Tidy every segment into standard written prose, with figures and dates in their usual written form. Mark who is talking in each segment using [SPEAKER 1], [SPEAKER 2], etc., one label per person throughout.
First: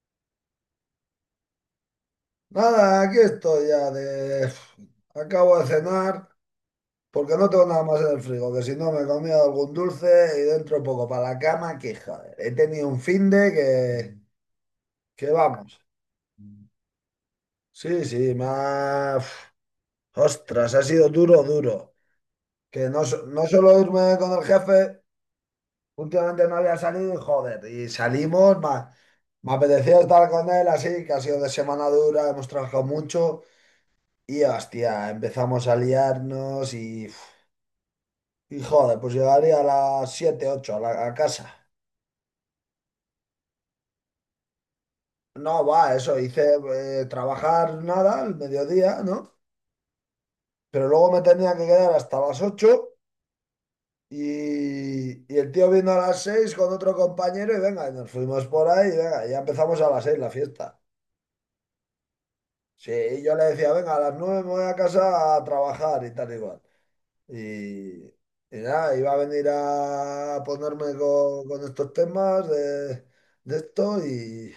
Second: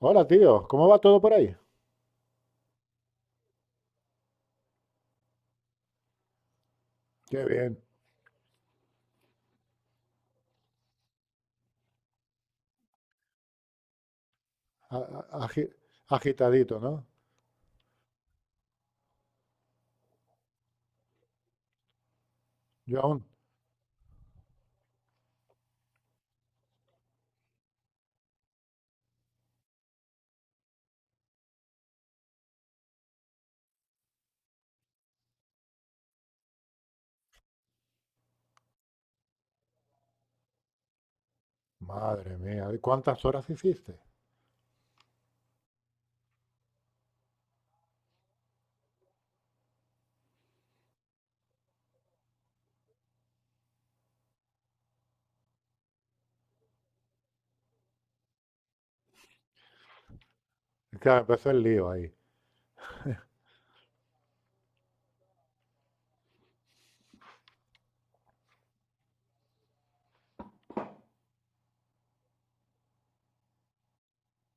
[SPEAKER 1] Hola, tío. ¿Cómo va todo por ahí?
[SPEAKER 2] Nada, aquí estoy ya de... Acabo de cenar porque
[SPEAKER 1] Qué
[SPEAKER 2] no tengo
[SPEAKER 1] bien.
[SPEAKER 2] nada más en el frigo, que si no me he comido algún dulce y dentro poco para la cama, que joder, he tenido un finde
[SPEAKER 1] A- a-
[SPEAKER 2] que
[SPEAKER 1] agi-
[SPEAKER 2] vamos.
[SPEAKER 1] agitadito, ¿no?
[SPEAKER 2] Sí, sí, más... Ostras, ha sido duro, duro. Que
[SPEAKER 1] Yo
[SPEAKER 2] no,
[SPEAKER 1] aún.
[SPEAKER 2] no solo irme con el jefe, últimamente no había salido y joder, y salimos, más... me apetecía estar con él así, que ha sido de semana dura, hemos trabajado mucho. Y hostia, empezamos a liarnos y, uf, y joder, pues llegaría a las 7 8 a la a casa.
[SPEAKER 1] Madre mía, ¿y cuántas horas hiciste?
[SPEAKER 2] No, va, eso, hice trabajar nada al mediodía, ¿no? Pero luego me tenía que quedar hasta las 8 y el tío vino a las 6 con otro compañero y venga, y nos fuimos por ahí y venga, ya empezamos a las 6 la fiesta.
[SPEAKER 1] Claro, empezó el lío ahí.
[SPEAKER 2] Sí, y yo le decía, venga, a las 9 me voy a casa a trabajar y tal igual. Y nada, iba a venir a ponerme con estos temas de esto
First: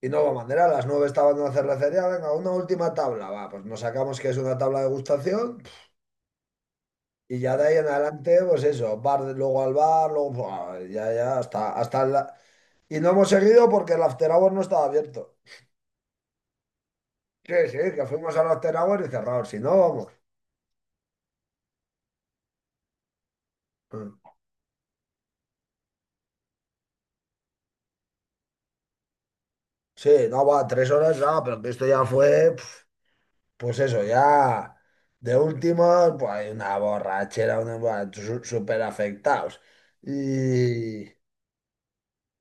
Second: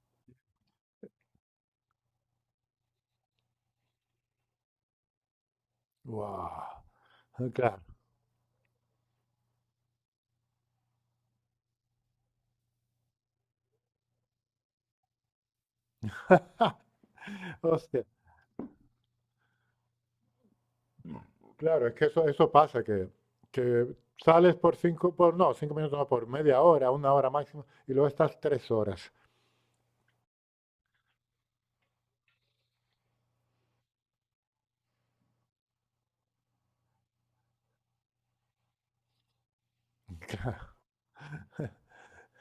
[SPEAKER 2] y no hubo manera. A las nueve estaba en la cervecería, venga, una última tabla, va, pues nos sacamos que es una tabla de gustación
[SPEAKER 1] ¡Guau!
[SPEAKER 2] y ya de ahí
[SPEAKER 1] Claro.
[SPEAKER 2] en adelante, pues eso, bar, luego al bar, luego buah, ya, ya, hasta la... Y no hemos seguido porque el after hour no estaba abierto. Sí, sí,
[SPEAKER 1] Hostia.
[SPEAKER 2] que fuimos al after hour y cerrados, si no, vamos.
[SPEAKER 1] Claro, es que eso pasa, que
[SPEAKER 2] Mm.
[SPEAKER 1] sales por cinco, por, no, 5 minutos, no, por media hora, 1 hora máximo, y luego estás 3 horas.
[SPEAKER 2] Sí, no, va, tres horas, ah, pero que esto ya fue... pues eso, ya de último, pues hay una borrachera, una, buah, súper afectados. Y,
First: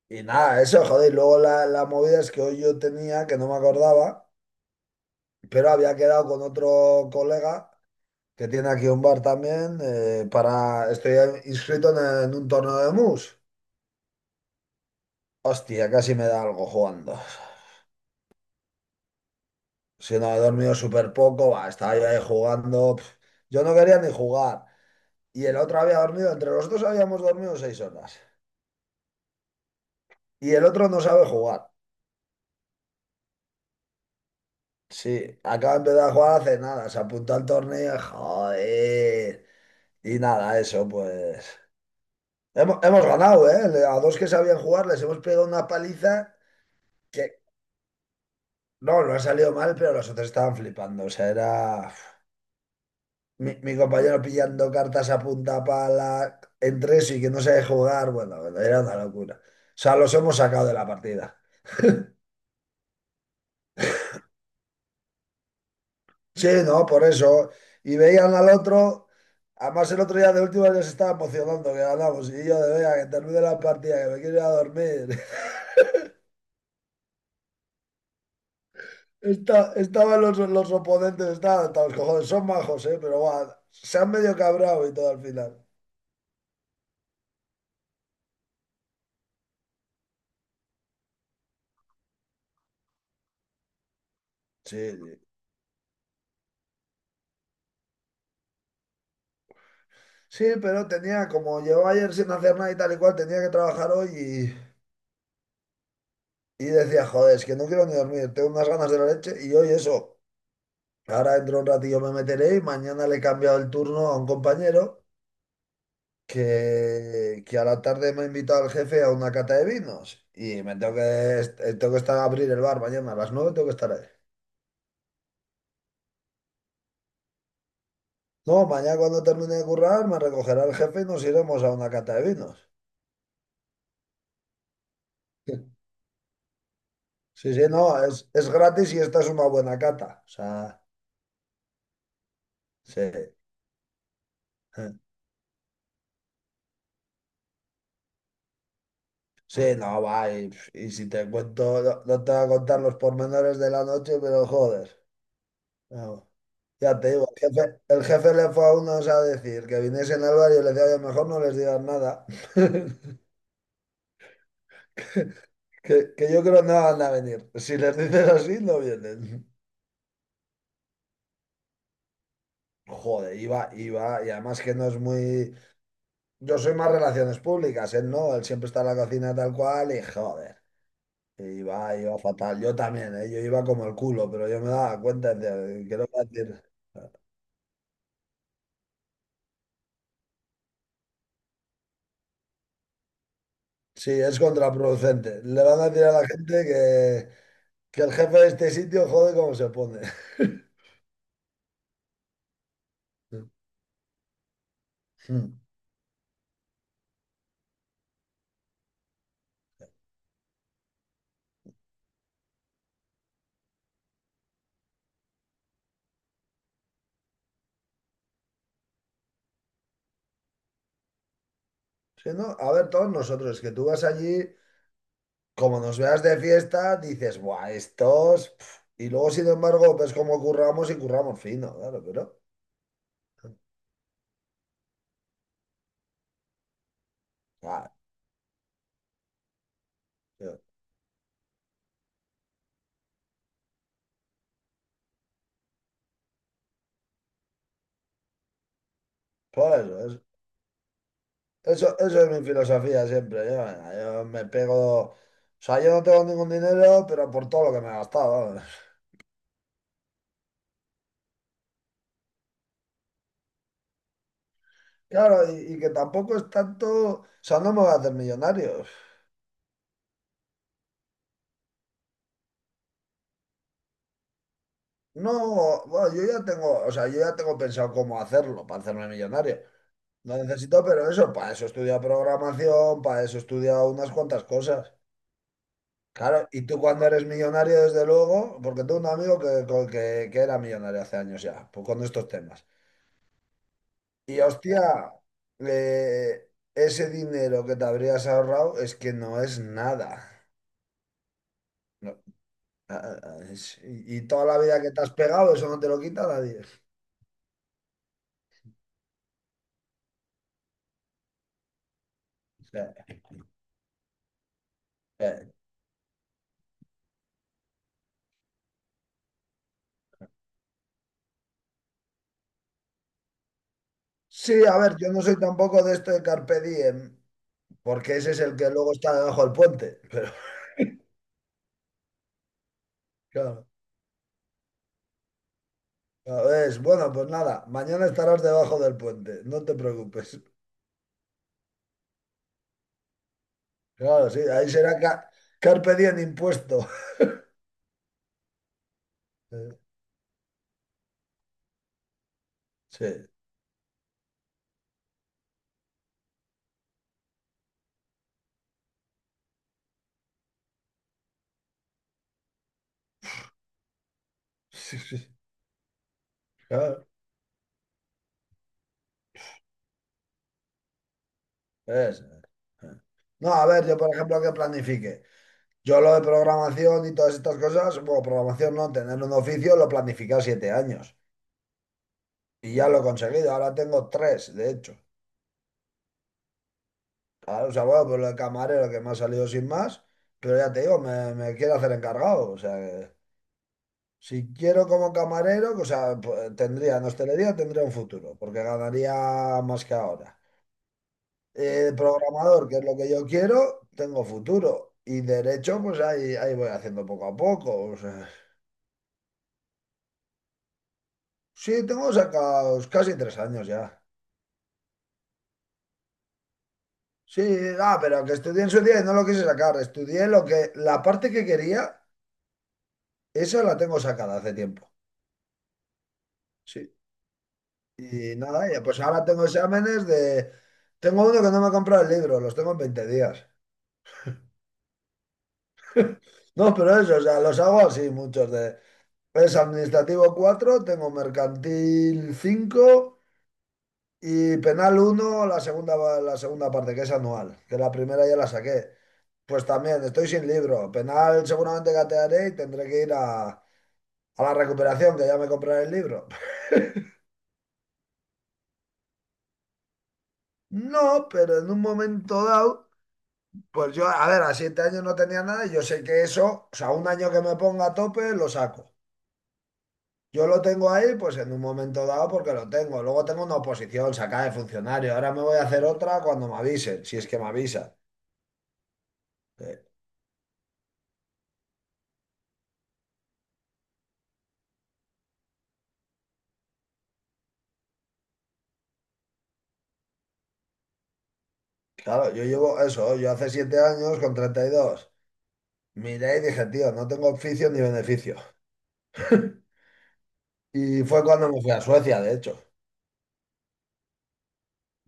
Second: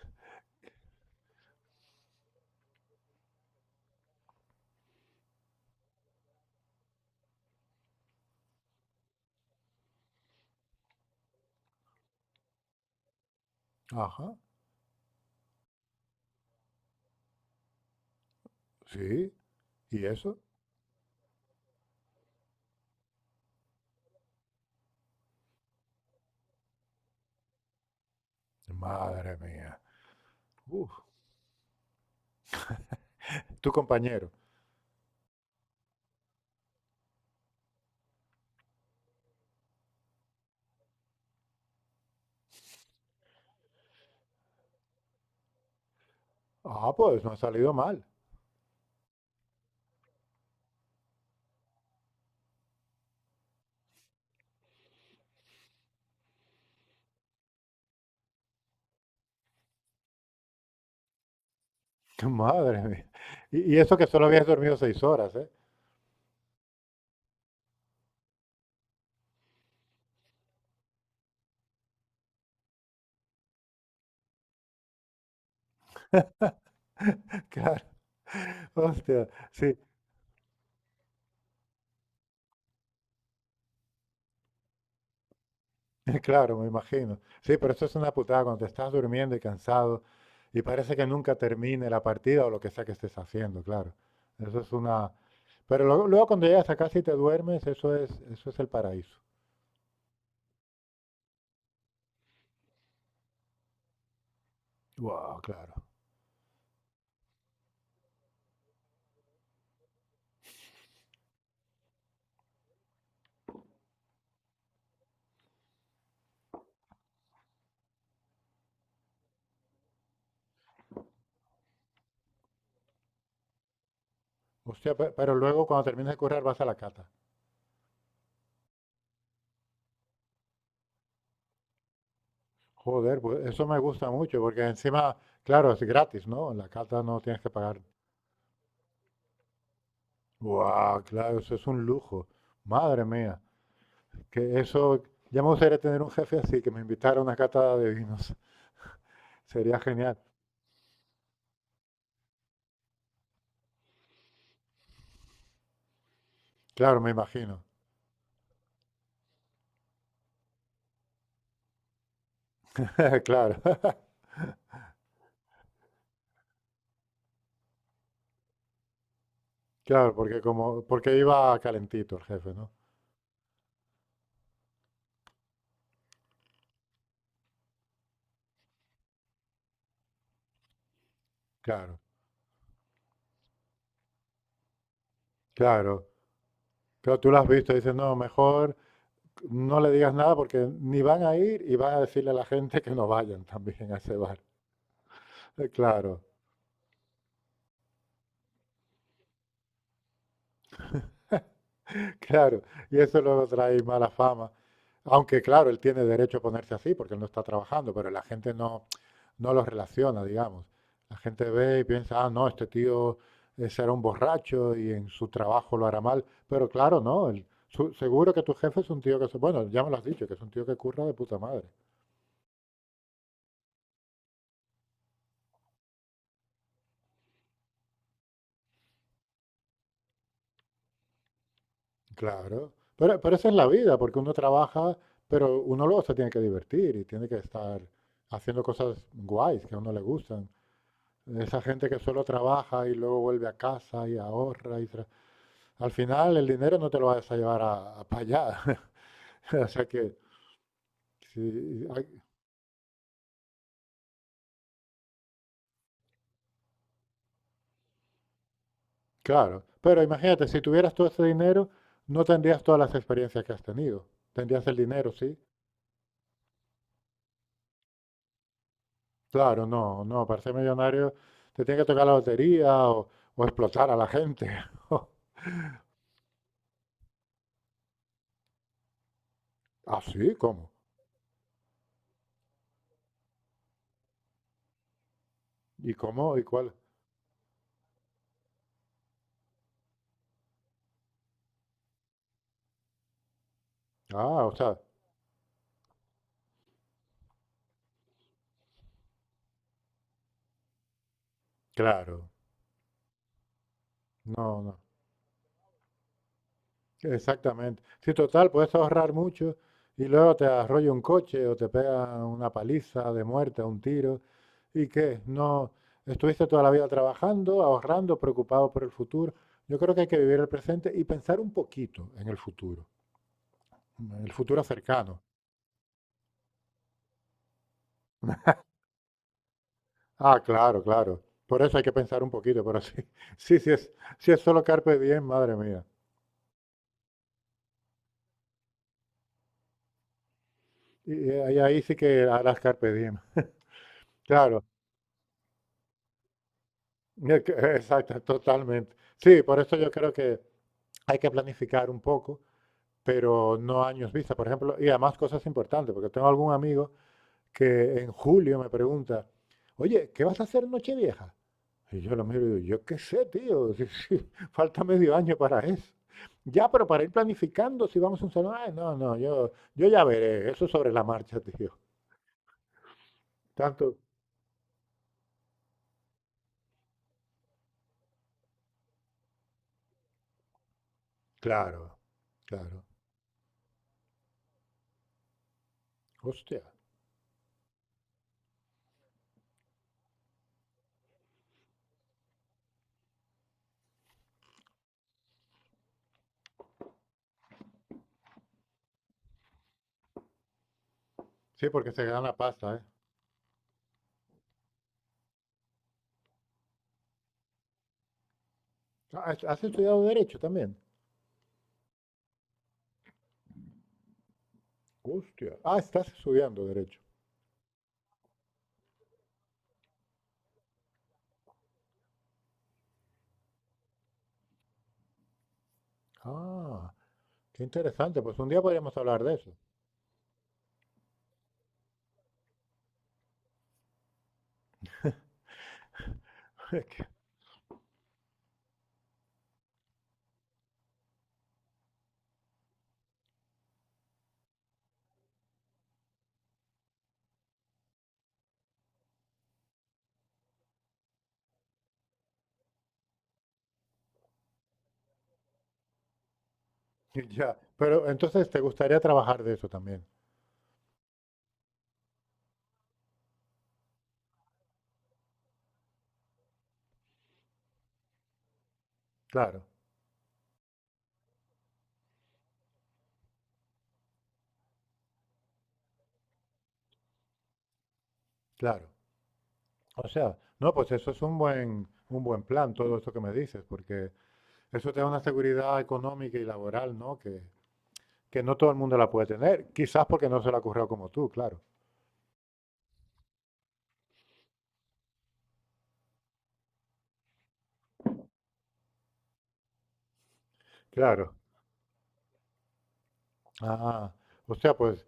[SPEAKER 2] y nada, eso, joder, y luego la movida es que hoy yo tenía, que no me acordaba, pero había quedado con otro colega que tiene aquí un bar también, para, estoy inscrito en un torneo de mus.
[SPEAKER 1] Ajá,
[SPEAKER 2] Hostia, casi me da algo jugando.
[SPEAKER 1] sí. ¿Y
[SPEAKER 2] Si no, he
[SPEAKER 1] eso?
[SPEAKER 2] dormido súper poco, va, estaba yo ahí jugando. Pf. Yo no quería ni jugar. Y el otro había dormido, entre los dos habíamos dormido 6 horas.
[SPEAKER 1] Madre mía.
[SPEAKER 2] Y el otro
[SPEAKER 1] Uf,
[SPEAKER 2] no sabe jugar.
[SPEAKER 1] tu compañero.
[SPEAKER 2] Sí, acaba de empezar a jugar hace nada, se apuntó al torneo, joder. Y nada, eso pues. Hemos, hemos ganado, ¿eh? A dos que sabían jugar les hemos pegado una paliza
[SPEAKER 1] Ah, pues no ha
[SPEAKER 2] que
[SPEAKER 1] salido mal.
[SPEAKER 2] no, no ha salido mal, pero los otros estaban flipando. O sea, era uf, mi compañero pillando cartas a punta pala entre eso y que no sabe jugar. Bueno, bueno, era una locura. O sea, los hemos sacado de la partida.
[SPEAKER 1] Madre mía. Y eso que solo habías dormido 6 horas, ¿eh?
[SPEAKER 2] Sí, no, por eso. Y veían al otro, además el otro día de último ya se estaba emocionando que ganamos. Y yo de vea, que termine la partida, que me quiero ir a dormir.
[SPEAKER 1] Claro, hostia, sí,
[SPEAKER 2] Estaban los oponentes, estaban hasta los cojones, son majos, ¿eh? Pero guau, se han medio cabrado y todo al final.
[SPEAKER 1] claro, me imagino. Sí, pero eso es una putada cuando te estás durmiendo y cansado y parece que nunca termine la partida o lo que sea que estés haciendo, claro. Eso es
[SPEAKER 2] Sí,
[SPEAKER 1] una...
[SPEAKER 2] sí.
[SPEAKER 1] Pero luego, luego cuando llegas a casa y te duermes, eso es el paraíso.
[SPEAKER 2] Sí, pero tenía, como llevaba ayer sin hacer nada y tal y cual, tenía que trabajar hoy
[SPEAKER 1] Wow, claro.
[SPEAKER 2] y decía, joder, es que no quiero ni dormir, tengo unas ganas de la leche y hoy eso. Ahora dentro de un ratillo me meteré y mañana le he cambiado el turno a un compañero. Que a la tarde me ha invitado el jefe a una cata de vinos y me tengo que, tengo que estar a abrir el bar mañana a las nueve tengo que estar ahí.
[SPEAKER 1] Hostia, pero luego cuando terminas de currar vas a la cata.
[SPEAKER 2] No, mañana cuando termine de currar me recogerá el jefe y nos iremos a una cata de vinos.
[SPEAKER 1] Joder, pues eso me gusta mucho porque encima, claro, es gratis, ¿no? En la cata no tienes que
[SPEAKER 2] Sí, sí,
[SPEAKER 1] pagar.
[SPEAKER 2] no, es gratis y esta es una buena cata. O sea,
[SPEAKER 1] Wow, claro, eso es un lujo.
[SPEAKER 2] sí.
[SPEAKER 1] Madre mía, que eso, ya me gustaría tener un jefe así, que me invitara a una cata de vinos.
[SPEAKER 2] Sí,
[SPEAKER 1] Sería
[SPEAKER 2] no,
[SPEAKER 1] genial.
[SPEAKER 2] va, y si te cuento, no, no te voy a contar los pormenores de la noche, pero joder. No. Ya
[SPEAKER 1] Claro, me
[SPEAKER 2] te digo,
[SPEAKER 1] imagino.
[SPEAKER 2] el jefe le fue a unos a decir que viniesen al barrio y le decía, "Oye, mejor no les digas nada."
[SPEAKER 1] Claro,
[SPEAKER 2] Que yo creo no van a venir. Si les dices así, no vienen.
[SPEAKER 1] claro, porque como, porque iba calentito el jefe, ¿no?
[SPEAKER 2] Joder, iba, iba, y además que no es muy. Yo soy más relaciones públicas, él no, él siempre está en la cocina tal cual, y joder, iba,
[SPEAKER 1] Claro,
[SPEAKER 2] iba fatal. Yo también, ¿eh? Yo iba como el culo, pero yo me daba cuenta, decía, "¿Qué le
[SPEAKER 1] claro.
[SPEAKER 2] voy a decir?"
[SPEAKER 1] Pero tú lo has visto, dices, no, mejor no le digas nada porque ni van a ir y van a decirle a la gente que no vayan también a
[SPEAKER 2] Sí,
[SPEAKER 1] ese bar.
[SPEAKER 2] es contraproducente. Le van a decir a
[SPEAKER 1] Claro,
[SPEAKER 2] la gente que el jefe de este sitio jode como se pone.
[SPEAKER 1] claro. Y eso luego
[SPEAKER 2] Ujú.
[SPEAKER 1] trae mala fama. Aunque claro, él tiene derecho a ponerse así porque él no está trabajando, pero la gente no, no los relaciona, digamos. La gente ve y piensa, ah, no, este tío será un borracho y en su trabajo lo hará mal. Pero claro, no, seguro que tu jefe es un tío que, bueno, ya me lo has dicho, que es un tío que curra de puta madre.
[SPEAKER 2] Sí, no, a ver, todos nosotros, que tú vas allí, como nos veas de fiesta, dices, buah, estos. Pf. Y luego, sin embargo, ves cómo curramos y curramos fino, claro, pero.
[SPEAKER 1] Claro, pero esa es la vida, porque uno trabaja, pero uno luego se tiene que divertir y tiene que estar
[SPEAKER 2] Ah,
[SPEAKER 1] haciendo cosas guays que a uno le gustan.
[SPEAKER 2] tío,
[SPEAKER 1] Esa gente que solo trabaja y luego vuelve a casa y ahorra y al final el dinero no te lo vas a llevar a, para allá. O
[SPEAKER 2] por
[SPEAKER 1] sea
[SPEAKER 2] eso,
[SPEAKER 1] que sí,
[SPEAKER 2] eso, eso es mi filosofía siempre. Yo, venga, yo me pego. O sea, yo no tengo ningún dinero, pero por todo lo que me he gastado. Vamos.
[SPEAKER 1] claro. Pero imagínate, si tuvieras todo ese dinero, no tendrías todas las experiencias que has tenido. Tendrías el dinero, sí.
[SPEAKER 2] Claro, y que tampoco es tanto. O sea, no me voy a hacer millonario.
[SPEAKER 1] Claro, no, no. Para ser millonario te tiene que tocar la lotería o explotar a la gente.
[SPEAKER 2] No, bueno, yo ya tengo, o sea, yo ya tengo pensado cómo hacerlo para hacerme millonario.
[SPEAKER 1] Ah, sí,
[SPEAKER 2] Lo
[SPEAKER 1] ¿cómo?
[SPEAKER 2] necesito, pero eso, para eso he estudiado programación, para eso he estudiado unas cuantas cosas.
[SPEAKER 1] ¿Y cómo? ¿Y
[SPEAKER 2] Claro, y
[SPEAKER 1] cuál?
[SPEAKER 2] tú cuando eres millonario, desde luego, porque tengo un amigo que era millonario hace años ya, pues con estos temas. Y
[SPEAKER 1] Ah, o sea,
[SPEAKER 2] hostia, eh, ese dinero que te habrías ahorrado es que no es nada. No,
[SPEAKER 1] claro.
[SPEAKER 2] ah, ah, y toda la
[SPEAKER 1] No, no.
[SPEAKER 2] vida que te has pegado, eso no te lo quita nadie. O
[SPEAKER 1] Exactamente. Sí, total, puedes ahorrar mucho y luego te arrolla un coche o te pega una
[SPEAKER 2] sea,
[SPEAKER 1] paliza de muerte, un tiro. ¿Y qué?
[SPEAKER 2] eh,
[SPEAKER 1] No, estuviste toda la vida trabajando, ahorrando, preocupado por el futuro. Yo creo que hay que vivir el presente y pensar un poquito en el
[SPEAKER 2] sí,
[SPEAKER 1] futuro
[SPEAKER 2] a ver, yo
[SPEAKER 1] cercano.
[SPEAKER 2] no soy tampoco de esto de Carpe Diem, porque ese es el que luego está debajo del puente, pero
[SPEAKER 1] Ah, claro, claro. Por eso hay que pensar un poquito, pero sí, sí,
[SPEAKER 2] claro.
[SPEAKER 1] sí es solo carpe diem, madre mía.
[SPEAKER 2] Ya ves, bueno, pues nada, mañana estarás debajo del puente, no te preocupes.
[SPEAKER 1] Y ahí, sí que harás carpe diem.
[SPEAKER 2] Claro, sí,
[SPEAKER 1] Claro,
[SPEAKER 2] ahí será carpe diem impuesto.
[SPEAKER 1] Exacto, totalmente. Sí, por eso yo creo que hay que planificar un poco,
[SPEAKER 2] Sí,
[SPEAKER 1] pero no años vista, por ejemplo, y además cosas importantes, porque tengo algún amigo que en julio me pregunta, oye, ¿qué vas a hacer en Nochevieja? Y yo lo miro y digo, yo qué sé, tío, si falta
[SPEAKER 2] sí,
[SPEAKER 1] medio año
[SPEAKER 2] sí,
[SPEAKER 1] para eso. Ya, pero para
[SPEAKER 2] claro,
[SPEAKER 1] ir planificando, si vamos a un salón, ay, no, no, yo ya veré, eso es sobre la marcha, tío.
[SPEAKER 2] es. Eh. No, a ver, yo
[SPEAKER 1] Tanto,
[SPEAKER 2] por ejemplo que planifique. Yo lo de programación y todas estas cosas, bueno, programación no, tener un oficio lo planifiqué a 7 años
[SPEAKER 1] claro,
[SPEAKER 2] y
[SPEAKER 1] claro.
[SPEAKER 2] ya lo he conseguido, ahora tengo tres, de hecho.
[SPEAKER 1] Hostia.
[SPEAKER 2] Claro, o sea, bueno, pues lo de camarero que me ha salido sin más, pero ya te digo, me quiero hacer encargado, o sea. Si quiero como camarero, o sea, pu- tendría, en hostelería tendría un futuro, porque ganaría más que ahora.
[SPEAKER 1] Sí, porque se gana
[SPEAKER 2] Programador,
[SPEAKER 1] pasta,
[SPEAKER 2] que
[SPEAKER 1] ¿eh?
[SPEAKER 2] es lo que yo quiero, tengo futuro. Y derecho, pues ahí, ahí voy haciendo poco a poco. O sea.
[SPEAKER 1] Ah, ¿Has estudiado derecho también?
[SPEAKER 2] Sí, tengo sacados casi tres años ya.
[SPEAKER 1] Hostia. Ah, estás estudiando Derecho.
[SPEAKER 2] Sí, ah, pero que estudié en su día y no lo quise sacar. Estudié lo que, la parte que quería, esa la tengo sacada hace tiempo. Sí.
[SPEAKER 1] Ah, qué interesante.
[SPEAKER 2] Y
[SPEAKER 1] Pues un día
[SPEAKER 2] nada, y
[SPEAKER 1] podríamos
[SPEAKER 2] pues
[SPEAKER 1] hablar
[SPEAKER 2] ahora
[SPEAKER 1] de
[SPEAKER 2] tengo
[SPEAKER 1] eso.
[SPEAKER 2] exámenes de... Tengo uno que no me ha comprado el libro, los tengo en 20 días. No,
[SPEAKER 1] Es
[SPEAKER 2] pero
[SPEAKER 1] que...
[SPEAKER 2] eso, o sea, los hago así muchos de... Es administrativo 4, tengo mercantil 5 y penal uno. La segunda, la segunda parte, que es anual, que la primera ya la saqué. Pues también, estoy sin libro. Penal seguramente gatearé y tendré que ir a la recuperación, que ya me compraré el libro.
[SPEAKER 1] Ya. Pero entonces te gustaría trabajar de eso también.
[SPEAKER 2] No, pero en un momento dado, pues yo, a ver, a 7 años no tenía nada y yo sé que eso, o sea, un año que me ponga a tope, lo saco.
[SPEAKER 1] Claro,
[SPEAKER 2] Yo lo tengo ahí, pues en un momento dado, porque lo tengo. Luego tengo una oposición sacada de funcionario. Ahora me voy a hacer otra cuando me avisen, si es que me avisa.
[SPEAKER 1] claro.
[SPEAKER 2] Eh,
[SPEAKER 1] O sea, no, pues eso es un buen plan, todo esto que me dices, porque eso te da una seguridad económica y laboral, ¿no? Que no todo el mundo la puede tener. Quizás porque no se la ha currado como tú, claro.
[SPEAKER 2] claro, yo llevo eso, yo hace 7 años con 32 miré y dije, tío, no tengo oficio ni beneficio. Y fue
[SPEAKER 1] Claro.
[SPEAKER 2] cuando me fui a Suecia, de hecho.
[SPEAKER 1] Ah, o sea, pues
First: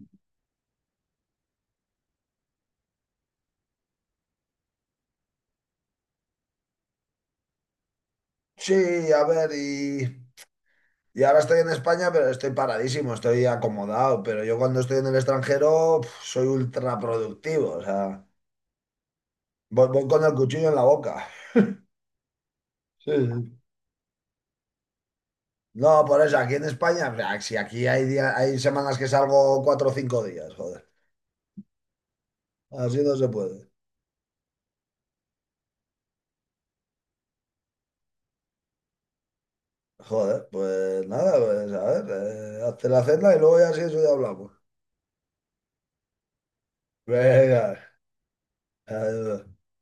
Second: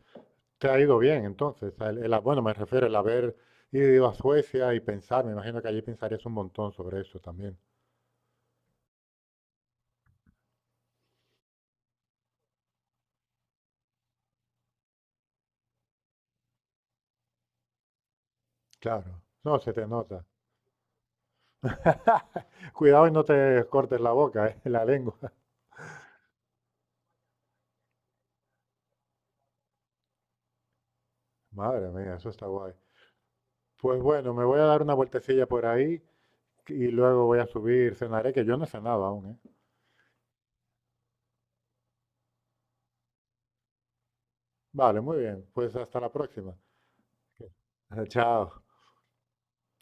[SPEAKER 1] te ha ido bien, entonces. El bueno, me refiero al haber ido a Suecia y pensar, me imagino que allí pensarías un montón sobre eso también.
[SPEAKER 2] Sí, a ver, y ahora estoy en España, pero estoy paradísimo, estoy acomodado. Pero yo cuando estoy en el extranjero, pf, soy ultra productivo. O sea,
[SPEAKER 1] Claro. No, se te
[SPEAKER 2] voy, voy con
[SPEAKER 1] nota.
[SPEAKER 2] el cuchillo en la boca.
[SPEAKER 1] Cuidado y
[SPEAKER 2] Sí,
[SPEAKER 1] no
[SPEAKER 2] sí.
[SPEAKER 1] te cortes la boca, la lengua.
[SPEAKER 2] No, por eso, aquí en España, o sea, si aquí hay hay semanas que salgo 4 o 5 días, joder.
[SPEAKER 1] Madre mía, eso está guay.
[SPEAKER 2] Así no se puede.
[SPEAKER 1] Pues bueno, me voy a dar una vueltecilla por ahí y luego voy a subir, cenaré, que yo no he cenado aún, ¿eh?
[SPEAKER 2] Joder, pues nada, pues a ver, hazte la cena y luego ya si eso ya hablamos.
[SPEAKER 1] Vale, muy bien. Pues hasta la próxima.
[SPEAKER 2] Venga,
[SPEAKER 1] Chao.
[SPEAKER 2] adiós.